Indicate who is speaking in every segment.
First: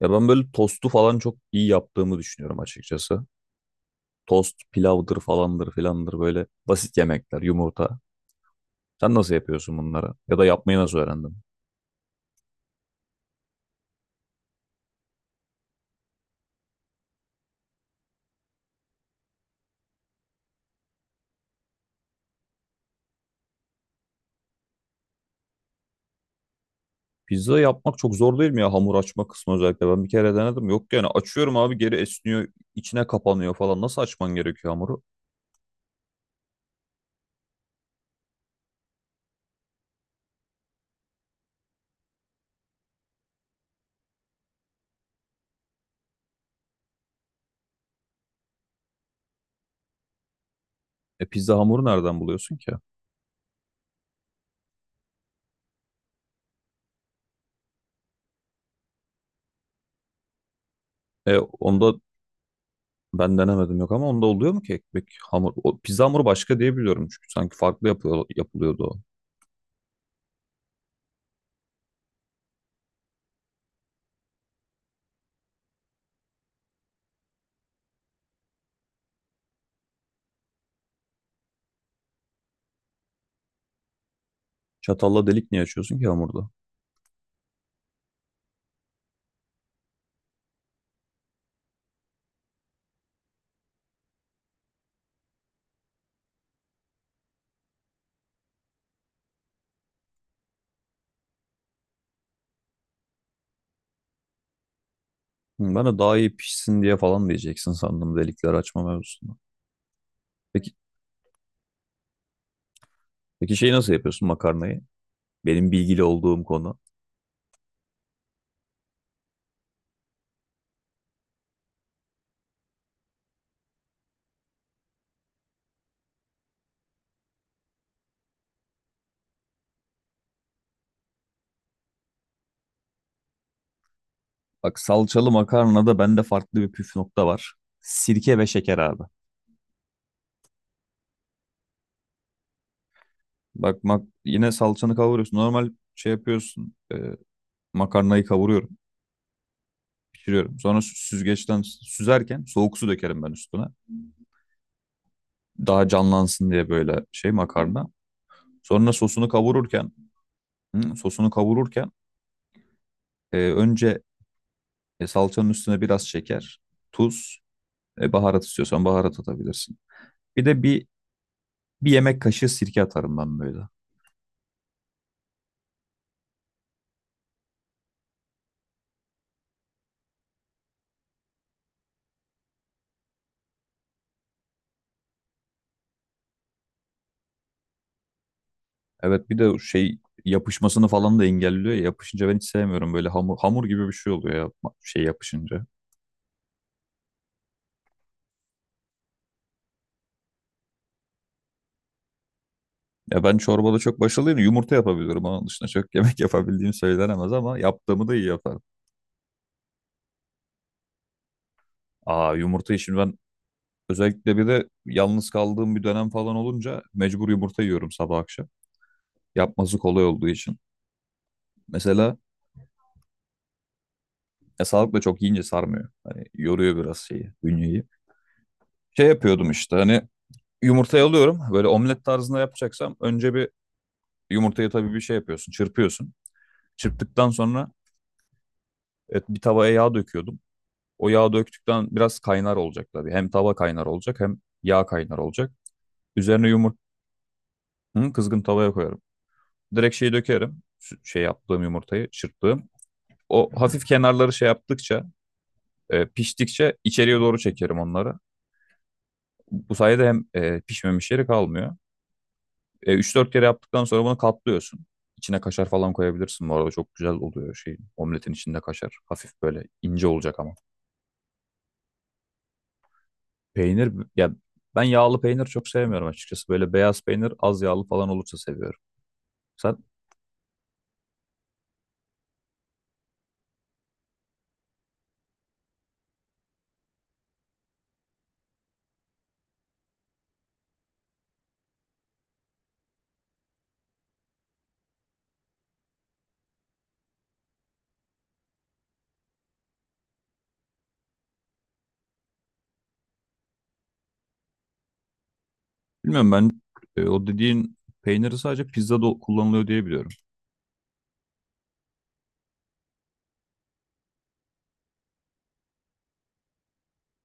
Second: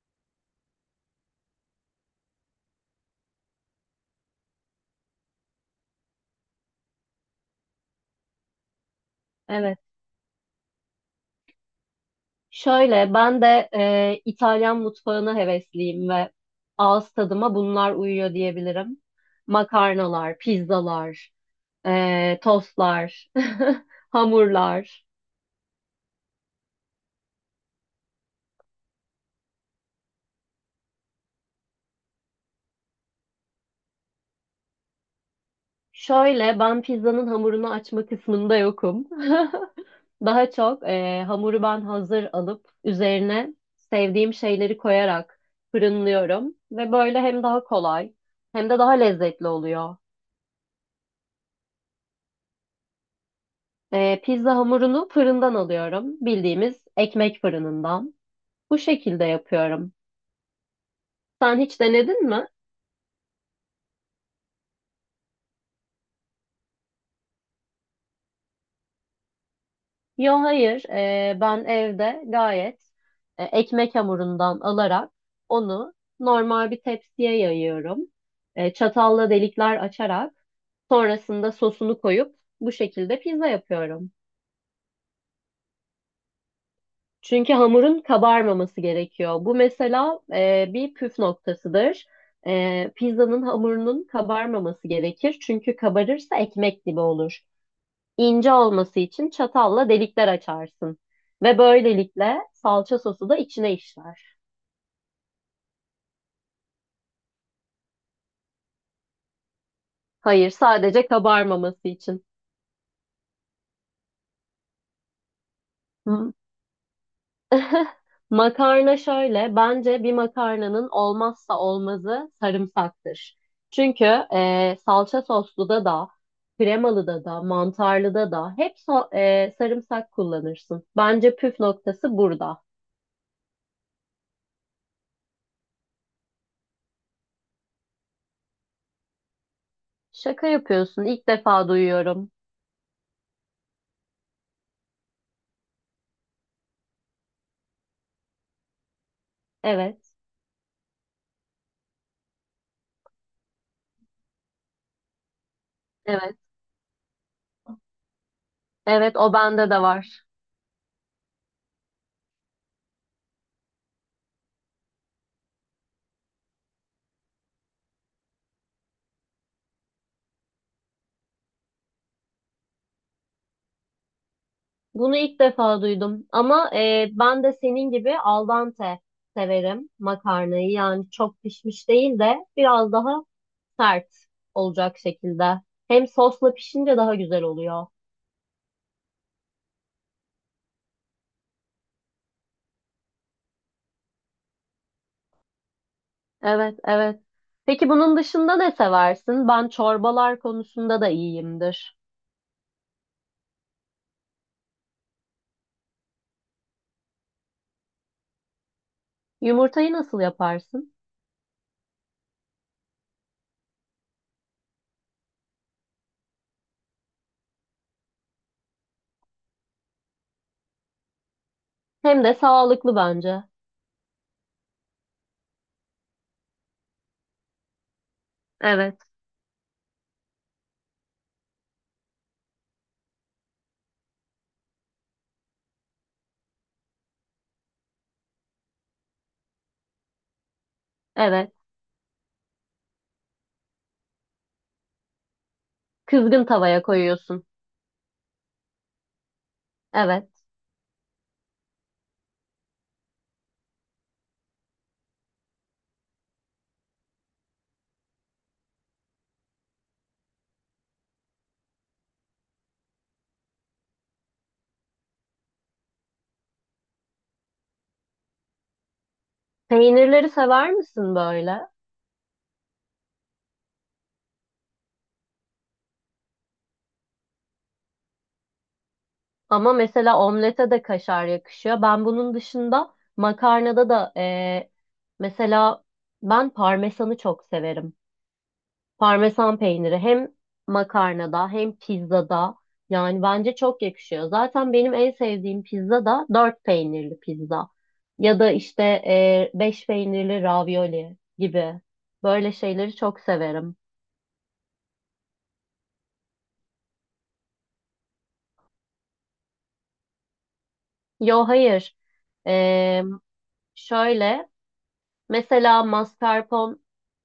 Speaker 1: Ya ben böyle tostu falan çok iyi yaptığımı düşünüyorum açıkçası. Tost, pilavdır falandır filandır böyle basit yemekler, yumurta. Sen nasıl yapıyorsun
Speaker 2: Evet.
Speaker 1: bunları? Ya da yapmayı nasıl öğrendin?
Speaker 2: Şöyle ben de İtalyan mutfağına hevesliyim ve ağız tadıma bunlar uyuyor diyebilirim. Makarnalar, pizzalar, tostlar, hamurlar.
Speaker 1: Pizza yapmak çok zor değil mi ya hamur açma kısmı özellikle? Ben bir kere denedim. Yok yani açıyorum abi, geri esniyor, içine kapanıyor falan. Nasıl açman gerekiyor hamuru?
Speaker 2: Şöyle ben pizzanın hamurunu açma kısmında yokum. Daha çok hamuru ben hazır alıp üzerine sevdiğim şeyleri koyarak fırınlıyorum ve böyle hem daha kolay hem de daha lezzetli oluyor.
Speaker 1: E, pizza hamuru nereden buluyorsun ki?
Speaker 2: Pizza hamurunu fırından alıyorum. Bildiğimiz ekmek fırınından. Bu şekilde yapıyorum.
Speaker 1: E
Speaker 2: Sen hiç
Speaker 1: onda
Speaker 2: denedin mi?
Speaker 1: ben denemedim, yok, ama onda oluyor mu ki ekmek hamur? O, pizza hamuru başka diye biliyorum çünkü sanki farklı yapıyor, yapılıyordu o.
Speaker 2: Yo hayır. Ben evde gayet ekmek hamurundan alarak onu normal bir tepsiye yayıyorum. Çatalla delikler açarak sonrasında sosunu koyup bu şekilde pizza yapıyorum.
Speaker 1: Çatalla delik niye açıyorsun ki hamurda?
Speaker 2: Çünkü hamurun kabarmaması gerekiyor. Bu mesela bir püf noktasıdır. Pizzanın hamurunun kabarmaması gerekir. Çünkü kabarırsa ekmek gibi olur. İnce olması için çatalla delikler açarsın. Ve böylelikle salça sosu da içine işler.
Speaker 1: Hı, ben de daha iyi pişsin diye falan diyeceksin sandım delikleri açma mevzusunda.
Speaker 2: Hayır,
Speaker 1: Peki,
Speaker 2: sadece kabarmaması için.
Speaker 1: peki şeyi nasıl yapıyorsun, makarnayı? Benim bilgili olduğum konu.
Speaker 2: Makarna şöyle, bence bir makarnanın olmazsa olmazı sarımsaktır. Çünkü salça soslu da da, kremalı da da, mantarlı da da hep sarımsak kullanırsın. Bence püf noktası burada.
Speaker 1: Bak, salçalı makarnada bende farklı bir püf nokta var. Sirke ve şeker abi.
Speaker 2: Şaka yapıyorsun, ilk defa duyuyorum.
Speaker 1: Bak mak yine salçanı kavuruyorsun. Normal şey yapıyorsun. Makarnayı kavuruyorum,
Speaker 2: Evet,
Speaker 1: pişiriyorum. Sonra süzgeçten süzerken soğuk su dökerim ben üstüne. Daha
Speaker 2: evet,
Speaker 1: canlansın diye böyle şey makarna. Sonra
Speaker 2: evet,
Speaker 1: sosunu
Speaker 2: o bende de
Speaker 1: kavururken,
Speaker 2: var.
Speaker 1: hı, sosunu kavururken önce salçanın üstüne biraz şeker, tuz, baharat istiyorsan baharat atabilirsin. Bir de bir yemek kaşığı sirke atarım ben böyle.
Speaker 2: Bunu ilk defa duydum ama ben de senin gibi al dente severim makarnayı. Yani çok pişmiş değil de biraz daha sert olacak şekilde. Hem sosla pişince daha güzel oluyor.
Speaker 1: Evet, bir de o şey yapışmasını falan da engelliyor ya. Yapışınca ben hiç sevmiyorum, böyle hamur hamur gibi bir şey oluyor ya, şey yapışınca.
Speaker 2: Evet, evet. Peki bunun dışında ne seversin? Ben çorbalar konusunda da iyiyimdir.
Speaker 1: Ya ben çorbada çok başarılıyım. Yumurta yapabiliyorum. Onun dışında çok yemek yapabildiğim söylenemez ama yaptığımı da iyi yaparım.
Speaker 2: Yumurtayı nasıl yaparsın?
Speaker 1: Aa, yumurtayı şimdi ben özellikle bir de yalnız kaldığım bir dönem falan olunca mecbur yumurta yiyorum sabah akşam. Yapması kolay olduğu için. Mesela
Speaker 2: Hem de sağlıklı bence.
Speaker 1: ya sağlıkla çok yiyince sarmıyor. Hani yoruyor biraz şeyi, bünyeyi.
Speaker 2: Evet,
Speaker 1: Şey yapıyordum işte, hani yumurtayı alıyorum. Böyle omlet tarzında yapacaksam önce bir yumurtayı tabii bir şey yapıyorsun, çırpıyorsun. Çırptıktan sonra, evet, bir tavaya yağ döküyordum. O yağı
Speaker 2: evet.
Speaker 1: döktükten biraz kaynar olacak tabii. Hem tava kaynar olacak hem yağ kaynar olacak.
Speaker 2: Kızgın
Speaker 1: Üzerine yumurta
Speaker 2: tavaya koyuyorsun.
Speaker 1: kızgın tavaya koyarım. Direkt şeyi
Speaker 2: Evet.
Speaker 1: dökerim. Şey yaptığım, yumurtayı çırptığım. O hafif kenarları şey yaptıkça, piştikçe içeriye doğru çekerim onları. Bu sayede hem pişmemiş yeri kalmıyor. 3-4 kere yaptıktan sonra bunu katlıyorsun. İçine kaşar falan koyabilirsin, bu arada çok güzel oluyor şey omletin içinde kaşar. Hafif böyle ince
Speaker 2: Peynirleri
Speaker 1: olacak ama.
Speaker 2: sever misin böyle?
Speaker 1: Peynir ya, ben yağlı peynir çok sevmiyorum açıkçası. Böyle beyaz peynir az yağlı falan olursa seviyorum.
Speaker 2: Ama
Speaker 1: Sen
Speaker 2: mesela omlete de kaşar yakışıyor. Ben bunun dışında makarnada da mesela ben parmesanı çok severim. Parmesan peyniri hem makarnada hem pizzada yani bence çok yakışıyor. Zaten benim en sevdiğim pizza da dört peynirli pizza ya da işte beş peynirli ravioli gibi böyle şeyleri çok severim.
Speaker 1: bilmiyorum ben, o dediğin peyniri sadece pizzada kullanılıyor diye biliyorum.
Speaker 2: Yo hayır. E, Şöyle, mesela mascarpone,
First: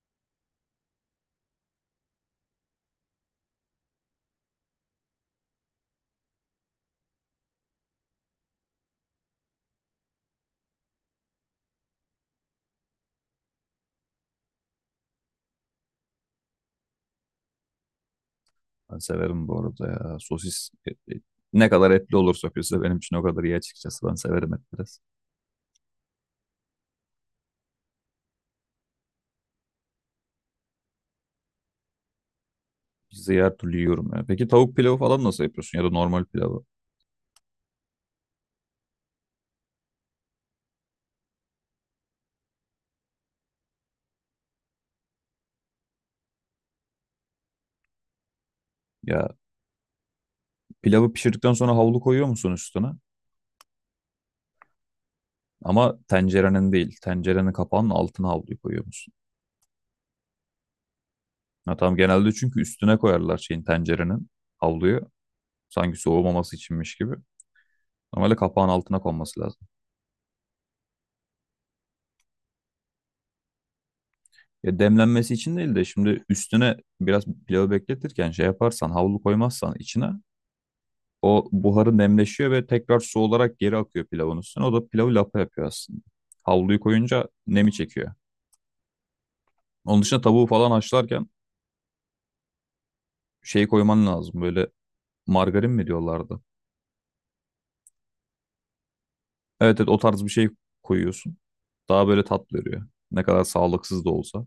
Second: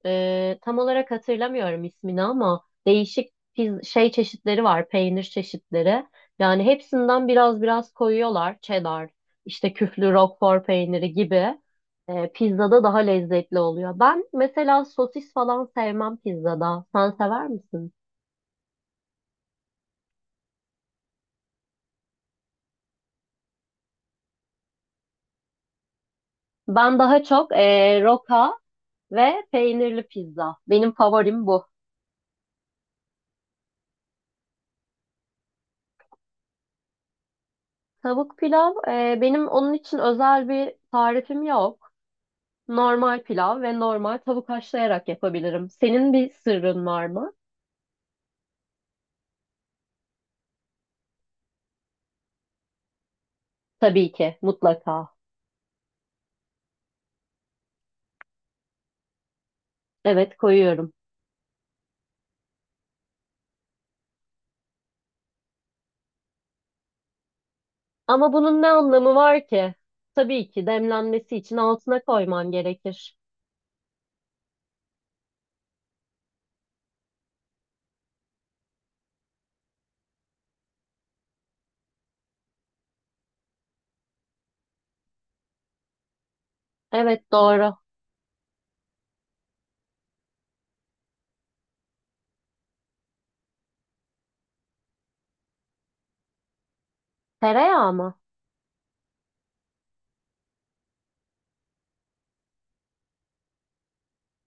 Speaker 2: tam olarak hatırlamıyorum ismini ama değişik şey çeşitleri var, peynir çeşitleri. Yani hepsinden biraz biraz koyuyorlar. Cheddar, işte küflü Roquefort peyniri gibi. Pizzada daha lezzetli oluyor. Ben mesela sosis falan sevmem pizzada. Sen sever misin?
Speaker 1: Ben severim bu arada ya. Sosis ne kadar etli olursa pizza benim için o kadar iyi açıkçası. Ben severim et biraz.
Speaker 2: Ben daha çok roka ve peynirli pizza. Benim favorim bu.
Speaker 1: Pizzayı her türlü yiyorum ya. Peki tavuk pilavı falan nasıl yapıyorsun, ya da normal pilavı?
Speaker 2: Tavuk pilav, benim onun için özel bir tarifim yok. Normal pilav ve normal tavuk haşlayarak yapabilirim. Senin bir sırrın var mı?
Speaker 1: Ya, pilavı pişirdikten sonra havlu koyuyor musun üstüne?
Speaker 2: Tabii ki, mutlaka.
Speaker 1: Ama tencerenin değil. Tencerenin kapağının altına havluyu koyuyor musun?
Speaker 2: Evet, koyuyorum.
Speaker 1: Ha, tamam, genelde çünkü üstüne koyarlar şeyin, tencerenin havluyu. Sanki soğumaması içinmiş gibi.
Speaker 2: Ama
Speaker 1: Normalde
Speaker 2: bunun ne
Speaker 1: kapağın altına
Speaker 2: anlamı
Speaker 1: konması
Speaker 2: var
Speaker 1: lazım.
Speaker 2: ki? Tabii ki demlenmesi için altına koyman gerekir.
Speaker 1: Ya, demlenmesi için değil de, şimdi üstüne biraz pilavı bekletirken şey yaparsan, havlu koymazsan içine, o buharı nemleşiyor ve tekrar su olarak geri akıyor pilavın üstüne. O da pilavı lapa yapıyor aslında. Havluyu koyunca
Speaker 2: Evet,
Speaker 1: nemi
Speaker 2: doğru.
Speaker 1: çekiyor. Onun dışında tavuğu falan haşlarken şey koyman lazım, böyle margarin mi diyorlardı.
Speaker 2: Tereyağı mı?
Speaker 1: Evet, evet, o tarz bir şey koyuyorsun. Daha böyle tat veriyor. Ne kadar sağlıksız da olsa.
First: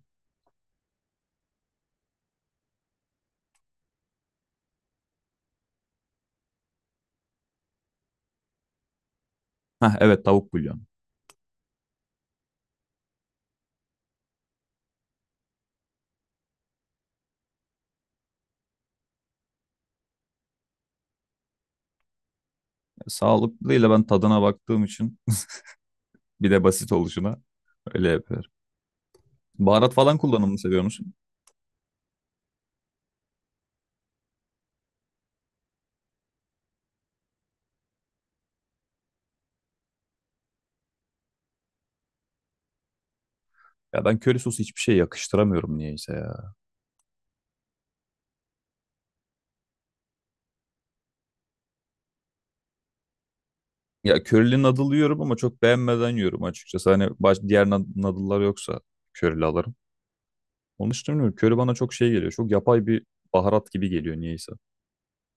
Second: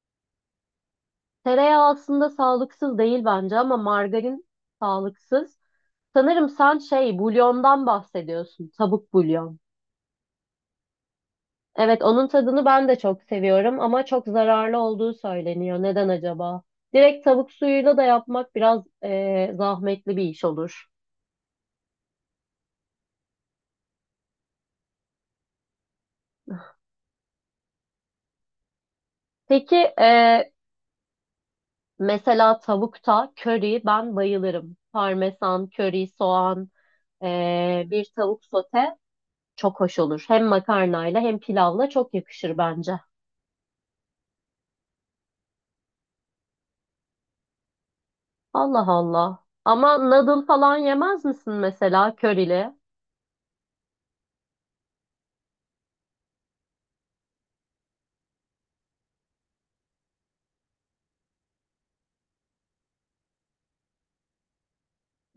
Speaker 2: Tereyağı aslında sağlıksız değil bence ama margarin sağlıksız. Sanırım sen şey, bulyondan bahsediyorsun. Tavuk bulyon.
Speaker 1: Heh, evet, tavuk bulyonu.
Speaker 2: Evet, onun tadını ben de çok seviyorum ama çok zararlı olduğu söyleniyor. Neden acaba? Direkt tavuk suyuyla da yapmak biraz zahmetli bir iş olur.
Speaker 1: Sağlıklıyla ben tadına baktığım için bir de basit oluşuna öyle yapıyorum.
Speaker 2: Peki
Speaker 1: Baharat falan kullanımını seviyor musun?
Speaker 2: mesela tavukta köri ben bayılırım. Parmesan, köri, soğan, bir tavuk sote çok hoş olur. Hem makarnayla hem pilavla çok yakışır bence.
Speaker 1: Ya ben köri sosu hiçbir şey yakıştıramıyorum niyeyse ya.
Speaker 2: Allah Allah. Ama noodle falan yemez misin mesela körili?
Speaker 1: Ya, körili noodle yiyorum ama çok beğenmeden yiyorum açıkçası. Hani baş, diğer noodle'lar yoksa körili alırım. Onun için bilmiyorum. Köri bana çok şey geliyor. Çok yapay bir baharat gibi geliyor niyeyse.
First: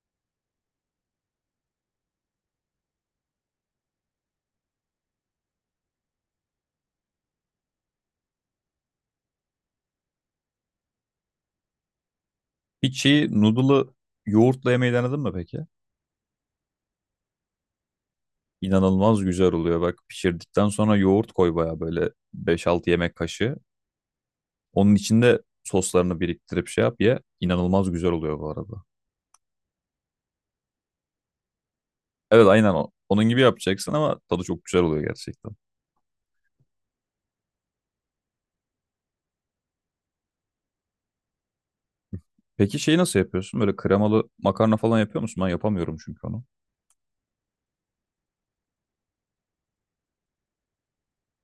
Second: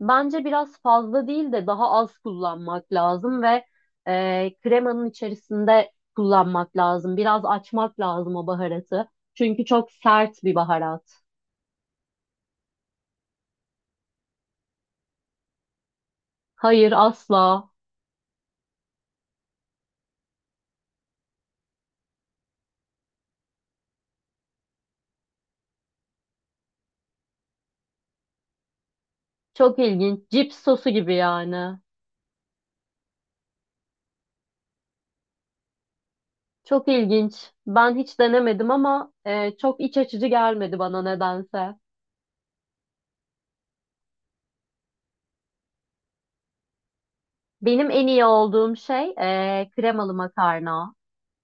Speaker 2: Bence biraz fazla değil de daha az kullanmak lazım ve kremanın içerisinde kullanmak lazım. Biraz açmak lazım o baharatı. Çünkü çok sert bir baharat.
Speaker 1: Hiç şeyi noodle'ı yoğurtla yemeyi denedin mi peki?
Speaker 2: Hayır asla.
Speaker 1: İnanılmaz güzel oluyor. Bak, pişirdikten sonra yoğurt koy baya, böyle 5-6 yemek kaşığı. Onun içinde soslarını biriktirip şey yap ye. İnanılmaz güzel oluyor bu arada.
Speaker 2: Çok ilginç. Cips sosu gibi yani.
Speaker 1: Evet, aynen o. Onun gibi yapacaksın ama tadı çok güzel oluyor gerçekten.
Speaker 2: Çok ilginç. Ben hiç denemedim ama çok iç açıcı gelmedi bana nedense.
Speaker 1: Peki şeyi nasıl yapıyorsun? Böyle kremalı makarna falan yapıyor musun? Ben yapamıyorum çünkü onu.
Speaker 2: Benim en iyi olduğum şey kremalı makarna,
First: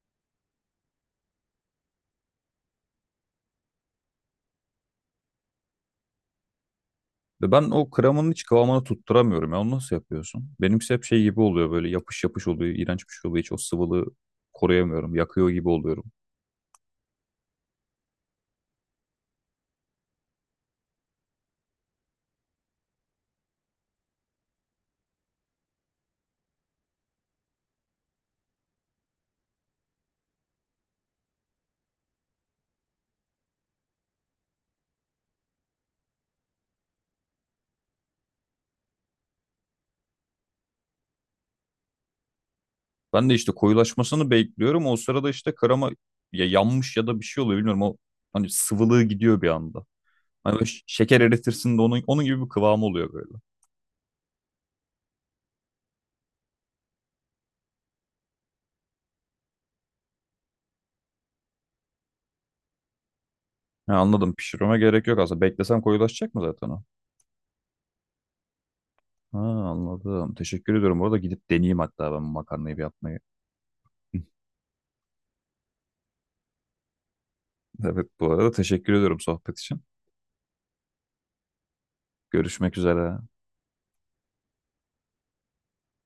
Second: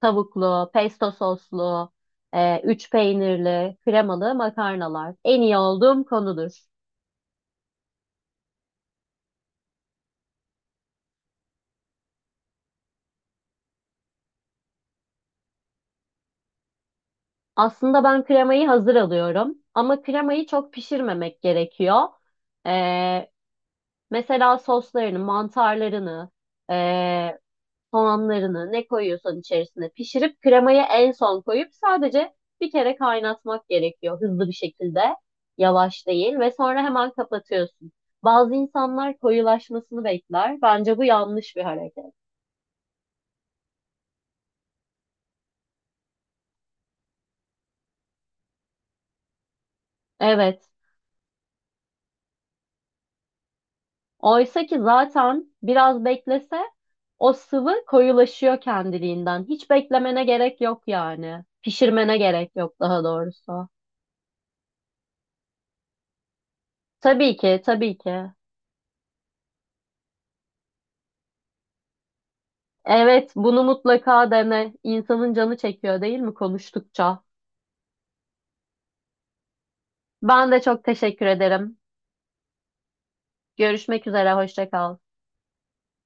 Speaker 2: tavuklu, pesto soslu, üç peynirli, kremalı makarnalar. En iyi olduğum konudur.
Speaker 1: Ve ben o kremanın hiç kıvamını tutturamıyorum ya. Onu nasıl yapıyorsun? Benimkisi hep şey gibi oluyor, böyle yapış yapış oluyor. İğrenç bir şey oluyor. Hiç o sıvılığı koruyamıyorum. Yakıyor gibi oluyorum.
Speaker 2: Aslında ben kremayı hazır alıyorum ama kremayı çok pişirmemek gerekiyor. E, Mesela soslarını, mantarlarını, soğanlarını ne koyuyorsan içerisine pişirip kremayı en son koyup sadece bir kere kaynatmak gerekiyor hızlı bir şekilde. Yavaş değil ve sonra hemen kapatıyorsun. Bazı insanlar koyulaşmasını bekler. Bence bu yanlış bir hareket.
Speaker 1: Ben de işte koyulaşmasını bekliyorum. O sırada işte krema ya yanmış ya da bir şey oluyor, bilmiyorum. O, hani sıvılığı gidiyor bir anda. Hani böyle
Speaker 2: Evet.
Speaker 1: şeker eritirsin de, onun, onun gibi bir kıvamı oluyor böyle.
Speaker 2: Oysa ki zaten biraz beklese o sıvı koyulaşıyor kendiliğinden. Hiç beklemene gerek yok yani. Pişirmene gerek yok daha doğrusu.
Speaker 1: Ha, anladım. Pişirmeme gerek yok aslında. Beklesem koyulaşacak mı zaten o?
Speaker 2: Tabii ki, tabii ki.
Speaker 1: Ha, anladım. Teşekkür ediyorum. Bu arada gidip deneyeyim hatta ben bu makarnayı bir yapmayı.
Speaker 2: Evet, bunu mutlaka dene. İnsanın canı çekiyor değil mi konuştukça?
Speaker 1: Evet, bu arada teşekkür ediyorum sohbet için.
Speaker 2: Ben de çok teşekkür ederim.
Speaker 1: Görüşmek üzere.
Speaker 2: Görüşmek üzere, hoşça kal.